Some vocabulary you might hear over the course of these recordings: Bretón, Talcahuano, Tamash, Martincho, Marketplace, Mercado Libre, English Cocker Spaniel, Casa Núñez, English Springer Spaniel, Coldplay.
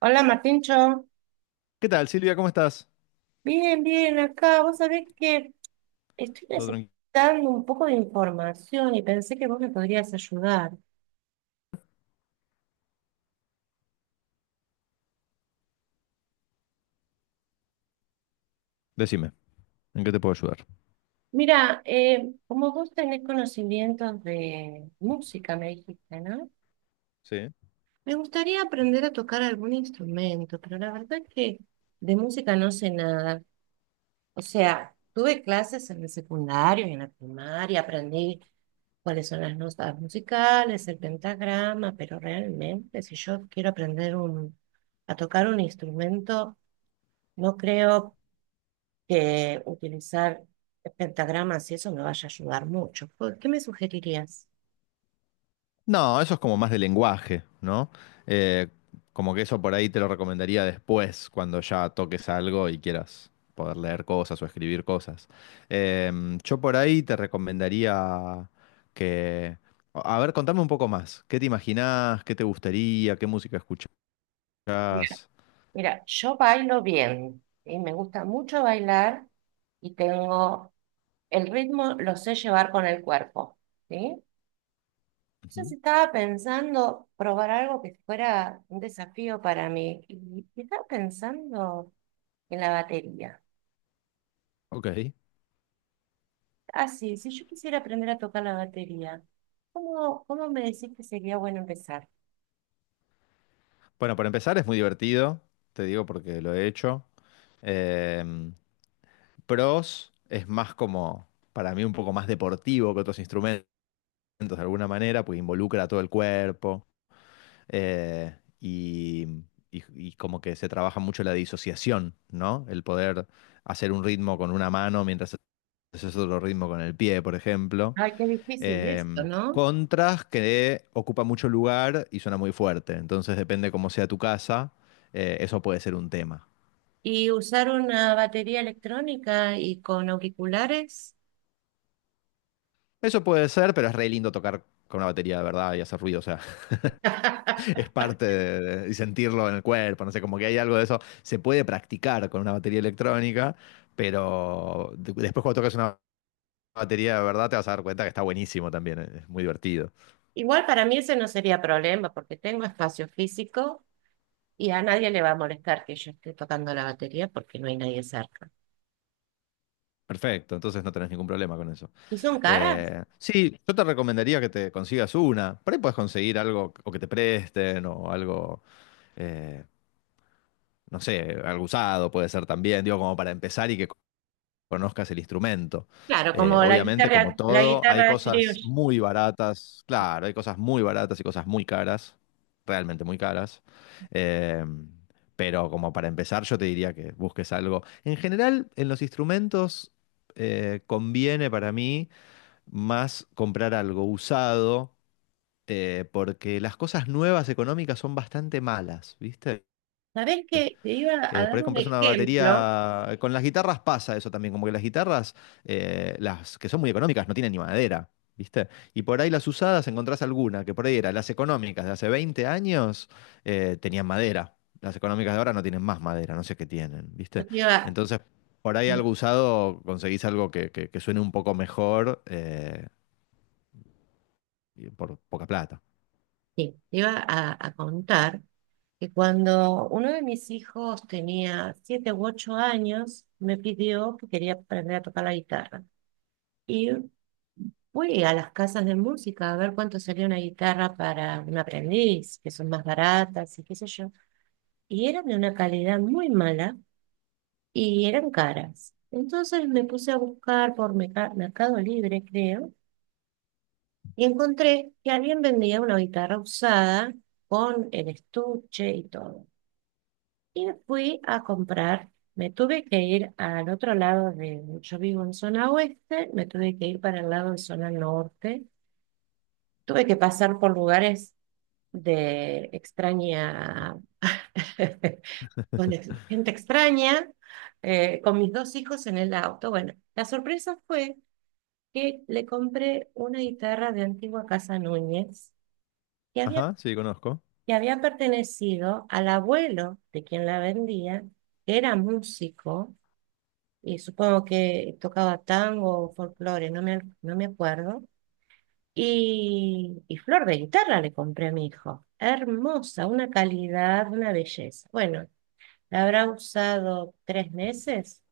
Hola, Martincho. ¿Qué tal, Silvia? ¿Cómo estás? Bien, bien, acá. Vos sabés que estoy Todo tranquilo. necesitando un poco de información y pensé que vos me podrías ayudar. Decime, ¿en qué te puedo ayudar? Mira, como vos tenés conocimientos de música, me dijiste, ¿no? Sí. Me gustaría aprender a tocar algún instrumento, pero la verdad es que de música no sé nada. O sea, tuve clases en el secundario y en la primaria, aprendí cuáles son las notas musicales, el pentagrama, pero realmente si yo quiero aprender a tocar un instrumento, no creo que utilizar pentagramas y eso me vaya a ayudar mucho. ¿Por ¿Qué me sugerirías? No, eso es como más de lenguaje, ¿no? Eh, Como que eso por ahí te lo recomendaría después, cuando ya toques algo y quieras poder leer cosas o escribir cosas. Yo por ahí te recomendaría que... A ver, contame un poco más. ¿Qué te imaginás? ¿Qué te gustaría? ¿Qué música escuchás? Mira, Mira, yo bailo bien y me gusta mucho bailar y tengo el ritmo, lo sé llevar con el cuerpo, ¿sí? Yo sí Ujú. estaba pensando probar algo que fuera un desafío para mí y estaba pensando en la batería. Ok. Ah, sí, si yo quisiera aprender a tocar la batería, ¿cómo me decís que sería bueno empezar? Bueno, para empezar es muy divertido, te digo porque lo he hecho. Em, Pros es más como, para mí, un poco más deportivo que otros instrumentos de alguna manera, porque involucra a todo el cuerpo eh, y, y como que se trabaja mucho la disociación, ¿no? El poder hacer un ritmo con una mano mientras haces otro ritmo con el pie, por ejemplo. Ay, qué difícil esto, ¿no? Contras que ocupa mucho lugar y suena muy fuerte, entonces depende cómo sea tu casa, eso puede ser un tema. Y usar una batería electrónica y con auriculares. Eso puede ser, pero es re lindo tocar con una batería de verdad y hacer ruido, o sea, es parte y sentirlo en el cuerpo, no sé, como que hay algo de eso. Se puede practicar con una batería electrónica, pero después cuando tocas una batería de verdad te vas a dar cuenta que está buenísimo también, es muy divertido. Igual para mí ese no sería problema porque tengo espacio físico y a nadie le va a molestar que yo esté tocando la batería porque no hay nadie cerca. Perfecto, entonces no tenés ningún problema con eso. ¿Y son caras? Sí, yo te recomendaría que te consigas una. Por ahí puedes conseguir algo o que te presten o algo, eh, no sé, algo usado puede ser también, digo, como para empezar y que conozcas el instrumento. Claro, como Obviamente, como la todo, hay guitarra cosas criolla. muy baratas, claro, hay cosas muy baratas y cosas muy caras, realmente muy caras. Eh, pero como para empezar, yo te diría que busques algo. En general, en los instrumentos conviene para mí más comprar algo usado, porque las cosas nuevas económicas son bastante malas, ¿viste? ¿Sabés qué? Te iba a Por dar ahí un compras una ejemplo. batería. Con las guitarras pasa eso también, como que las guitarras, las que son muy económicas, no tienen ni madera, ¿viste? Y por ahí las usadas encontrás alguna, que por ahí eran las económicas de hace 20 años, tenían madera. Las económicas de ahora no tienen más madera, no sé qué tienen, Yo ¿viste? te iba, Entonces, por ahí algo sí, usado conseguís algo que suene un poco mejor y por poca plata. te iba a contar que cuando uno de mis hijos tenía 7 u 8 años, me pidió que quería aprender a tocar la guitarra. Y fui a las casas de música a ver cuánto salía una guitarra para un aprendiz, que son más baratas y qué sé yo. Y eran de una calidad muy mala y eran caras. Entonces me puse a buscar por Mercado Libre, creo, y encontré que alguien vendía una guitarra usada con el estuche y todo. Y me fui a comprar. Me tuve que ir al otro lado de, yo vivo en zona oeste, me tuve que ir para el lado de zona norte. Tuve que pasar por lugares de extraña, con gente extraña, con mis dos hijos en el auto. Bueno, la sorpresa fue que le compré una guitarra de antigua Casa Núñez que había, Ajá, sí, conozco. que había pertenecido al abuelo de quien la vendía, que era músico y supongo que tocaba tango o folclore, no me acuerdo. Y flor de guitarra le compré a mi hijo. Hermosa, una calidad, una belleza. Bueno, la habrá usado 3 meses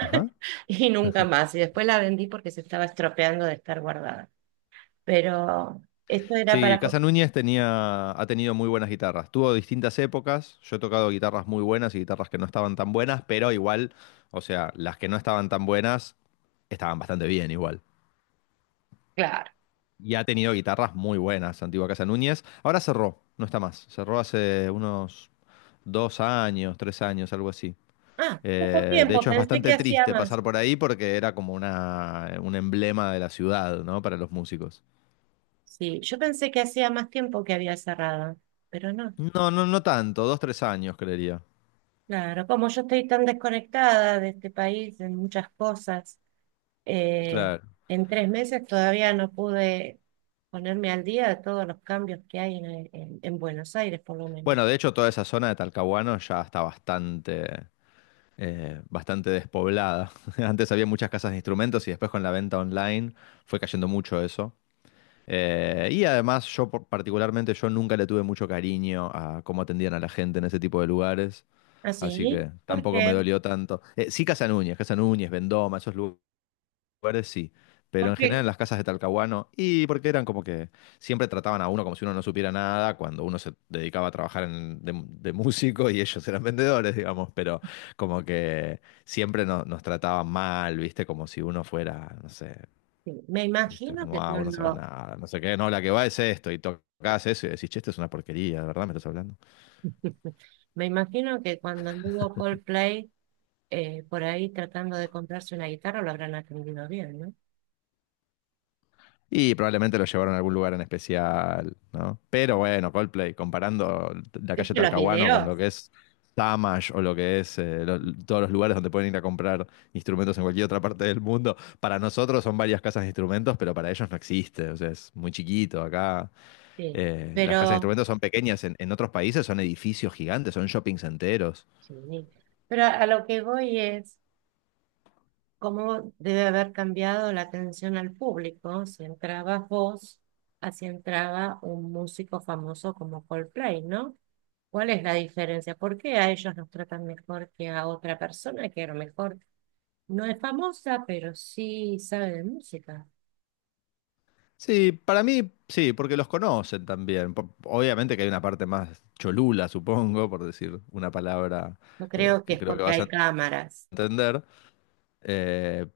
Ajá. y nunca más. Y después la vendí porque se estaba estropeando de estar guardada. Pero esto era Sí, para... Casa po- Núñez tenía, ha tenido muy buenas guitarras. Tuvo distintas épocas. Yo he tocado guitarras muy buenas y guitarras que no estaban tan buenas, pero igual, o sea, las que no estaban tan buenas estaban bastante bien igual. Claro. Y ha tenido guitarras muy buenas, Antigua Casa Núñez. Ahora cerró, no está más. Cerró hace unos dos años, tres años, algo así. Ah, poco De tiempo, hecho, es pensé que bastante hacía triste más. pasar por ahí porque era como una, un emblema de la ciudad, ¿no? Para los músicos. Sí, yo pensé que hacía más tiempo que había cerrado, pero no. No, no, no tanto, dos, tres años, creería. Claro, como yo estoy tan desconectada de este país en muchas cosas, eh, Claro. en 3 meses todavía no pude ponerme al día de todos los cambios que hay en Buenos Aires, por lo menos. Bueno, de hecho, toda esa zona de Talcahuano ya está bastante, bastante despoblada. Antes había muchas casas de instrumentos y después con la venta online fue cayendo mucho eso. Y además, particularmente, yo nunca le tuve mucho cariño a cómo atendían a la gente en ese tipo de lugares. Así ¿Así? que ¿Por tampoco me qué? dolió tanto. Sí, Casa Núñez, Casa Núñez, Vendoma, esos lugares lugares sí, pero en general Porque en las casas de Talcahuano, y porque eran como que siempre trataban a uno como si uno no supiera nada, cuando uno se dedicaba a trabajar de músico y ellos eran vendedores, digamos, pero como que siempre nos trataban mal, ¿viste? Como si uno fuera, no sé, sí. ¿Viste? Como, ah, vos no sabes nada, no sé qué, no, la que va es esto, y tocás eso y decís, che, esto es una porquería, ¿de verdad me estás hablando? Me imagino que cuando anduvo Coldplay por ahí tratando de comprarse una guitarra lo habrán atendido bien, ¿no? Y probablemente lo llevaron a algún lugar en especial, ¿no? Pero bueno, Coldplay, comparando la calle ¿Viste los Talcahuano con videos? lo que es Tamash o lo que es todos los lugares donde pueden ir a comprar instrumentos en cualquier otra parte del mundo, para nosotros son varias casas de instrumentos, pero para ellos no existe, o sea, es muy chiquito acá. Sí, Las casas de pero, instrumentos son pequeñas, en otros países son edificios gigantes, son shoppings enteros. sí, pero a lo que voy es cómo debe haber cambiado la atención al público si entraba vos, así entraba un músico famoso como Coldplay, ¿no? ¿Cuál es la diferencia? ¿Por qué a ellos nos tratan mejor que a otra persona que a lo mejor no es famosa, pero sí sabe de música? Sí, para mí sí, porque los conocen también. Po- obviamente que hay una parte más cholula, supongo, por decir una palabra Yo creo que que es creo que porque vas hay a cámaras. entender. Eh,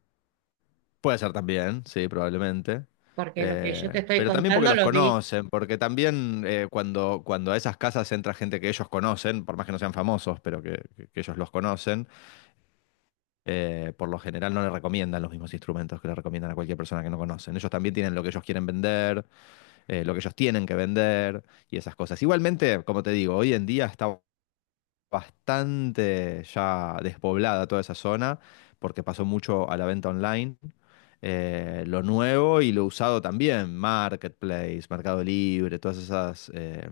Puede ser también, sí, probablemente. Porque lo que yo te estoy Pero también porque contando los lo vi. conocen, porque también cuando a esas casas entra gente que ellos conocen, por más que no sean famosos, pero que ellos los conocen, por lo general no le recomiendan los mismos instrumentos que le recomiendan a cualquier persona que no conocen. Ellos también tienen lo que ellos quieren vender lo que ellos tienen que vender y esas cosas. Igualmente, como te digo, hoy en día está bastante ya despoblada toda esa zona porque pasó mucho a la venta online. Lo nuevo y lo usado también, Marketplace, Mercado Libre, todas esas eh,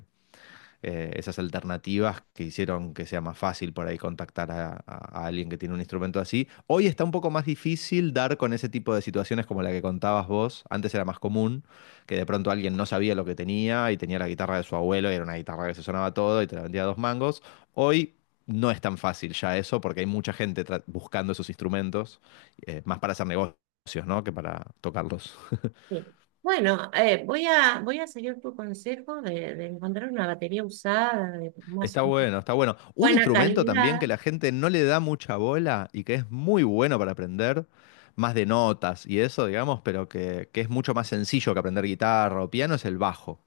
eh, esas alternativas que hicieron que sea más fácil por ahí contactar a alguien que tiene un instrumento así. Hoy está un poco más difícil dar con ese tipo de situaciones como la que contabas vos. Antes era más común que de pronto alguien no sabía lo que tenía y tenía la guitarra de su abuelo y era una guitarra que se sonaba todo y te la vendía a dos mangos. Hoy no es tan fácil ya eso porque hay mucha gente buscando esos instrumentos, más para hacer negocios, ¿no? Que para tocarlos. Sí. Bueno, voy a seguir tu consejo de encontrar una batería usada de más Está bueno, está bueno. Un buena instrumento también calidad. que la gente no le da mucha bola y que es muy bueno para aprender, más de notas y eso, digamos, pero que es mucho más sencillo que aprender guitarra o piano, es el bajo.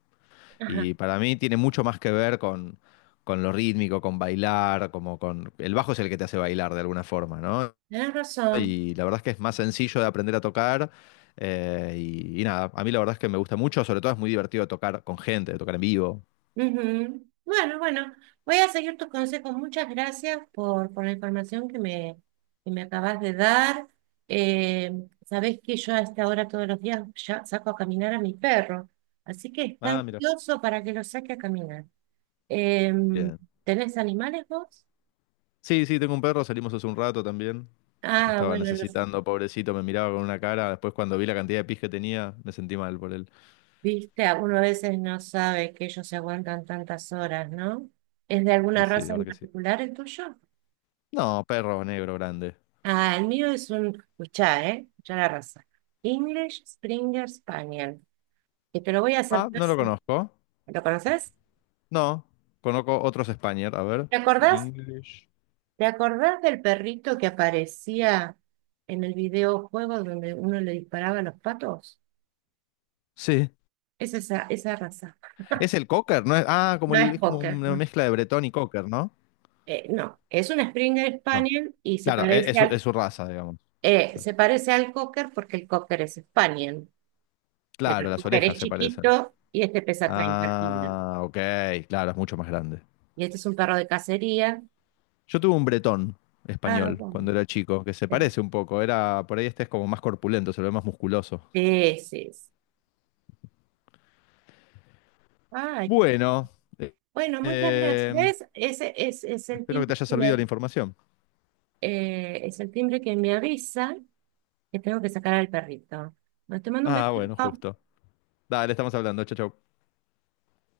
Ajá, Y para mí tiene mucho más que ver con lo rítmico, con bailar, como con... El bajo es el que te hace bailar de alguna forma, ¿no? tenés razón. Y la verdad es que es más sencillo de aprender a tocar. Y nada, a mí la verdad es que me gusta mucho, sobre todo es muy divertido tocar con gente, tocar en vivo. Ujú. Bueno, bueno, voy a seguir tus consejos. Muchas gracias por la información que me acabas de dar. Eh, Sabés que yo a esta hora todos los días ya saco a caminar a mi perro, así que está Ah, mira. ansioso para que lo saque a caminar. Em, Bien. ¿Tenés animales vos? Sí, sí, tengo un perro, salimos hace un rato también. Ah, Estaba bueno, no- necesitando, pobrecito, me miraba con una cara. Después cuando vi la cantidad de pis que tenía, me sentí mal por él. viste, a- uno a veces no sabe que ellos se aguantan tantas horas, ¿no? ¿Es de Y alguna sí, raza la en verdad que sí. particular el tuyo? No, perro negro grande. Ah, el mío es escuchá, ¿eh? Escuchá la raza. English Springer Spaniel. Que te lo voy a hacer Ah, no lo fácil. conozco. ¿Lo conoces? No, conozco otros Spaniel. A ver, ¿Te acordás? English. ¿Te acordás del perrito que aparecía en el videojuego donde uno le disparaba a los patos? Sí, Es esa raza. es el Cocker, ¿no? Ah, como No el, es es como poker, una no. mezcla de Bretón y Cocker, ¿no? No, es un Springer No. Spaniel y Claro, es su raza, digamos. Claro. se parece al cocker porque el cocker es Spaniel, pero Claro, el las cocker es orejas se parecen. chiquito y este pesa 30 kilos. Ah, ok, claro, es mucho más grande. Y este es un perro de cacería. Yo tuve un bretón Ah, español cuando bueno. era chico, que se Sí, parece un poco. Era, por ahí este es como más corpulento, se lo ve más musculoso. ese es. Ay, qué- Bueno, eh, Bueno, muchas gracias. eh, ¿Ves? Ese es el espero que timbre te haya servido la información. Es el timbre que me avisa que tengo que sacar al perrito. Bueno, te mando un Ah, bueno, beso. justo. Dale, estamos hablando. Chau, chau.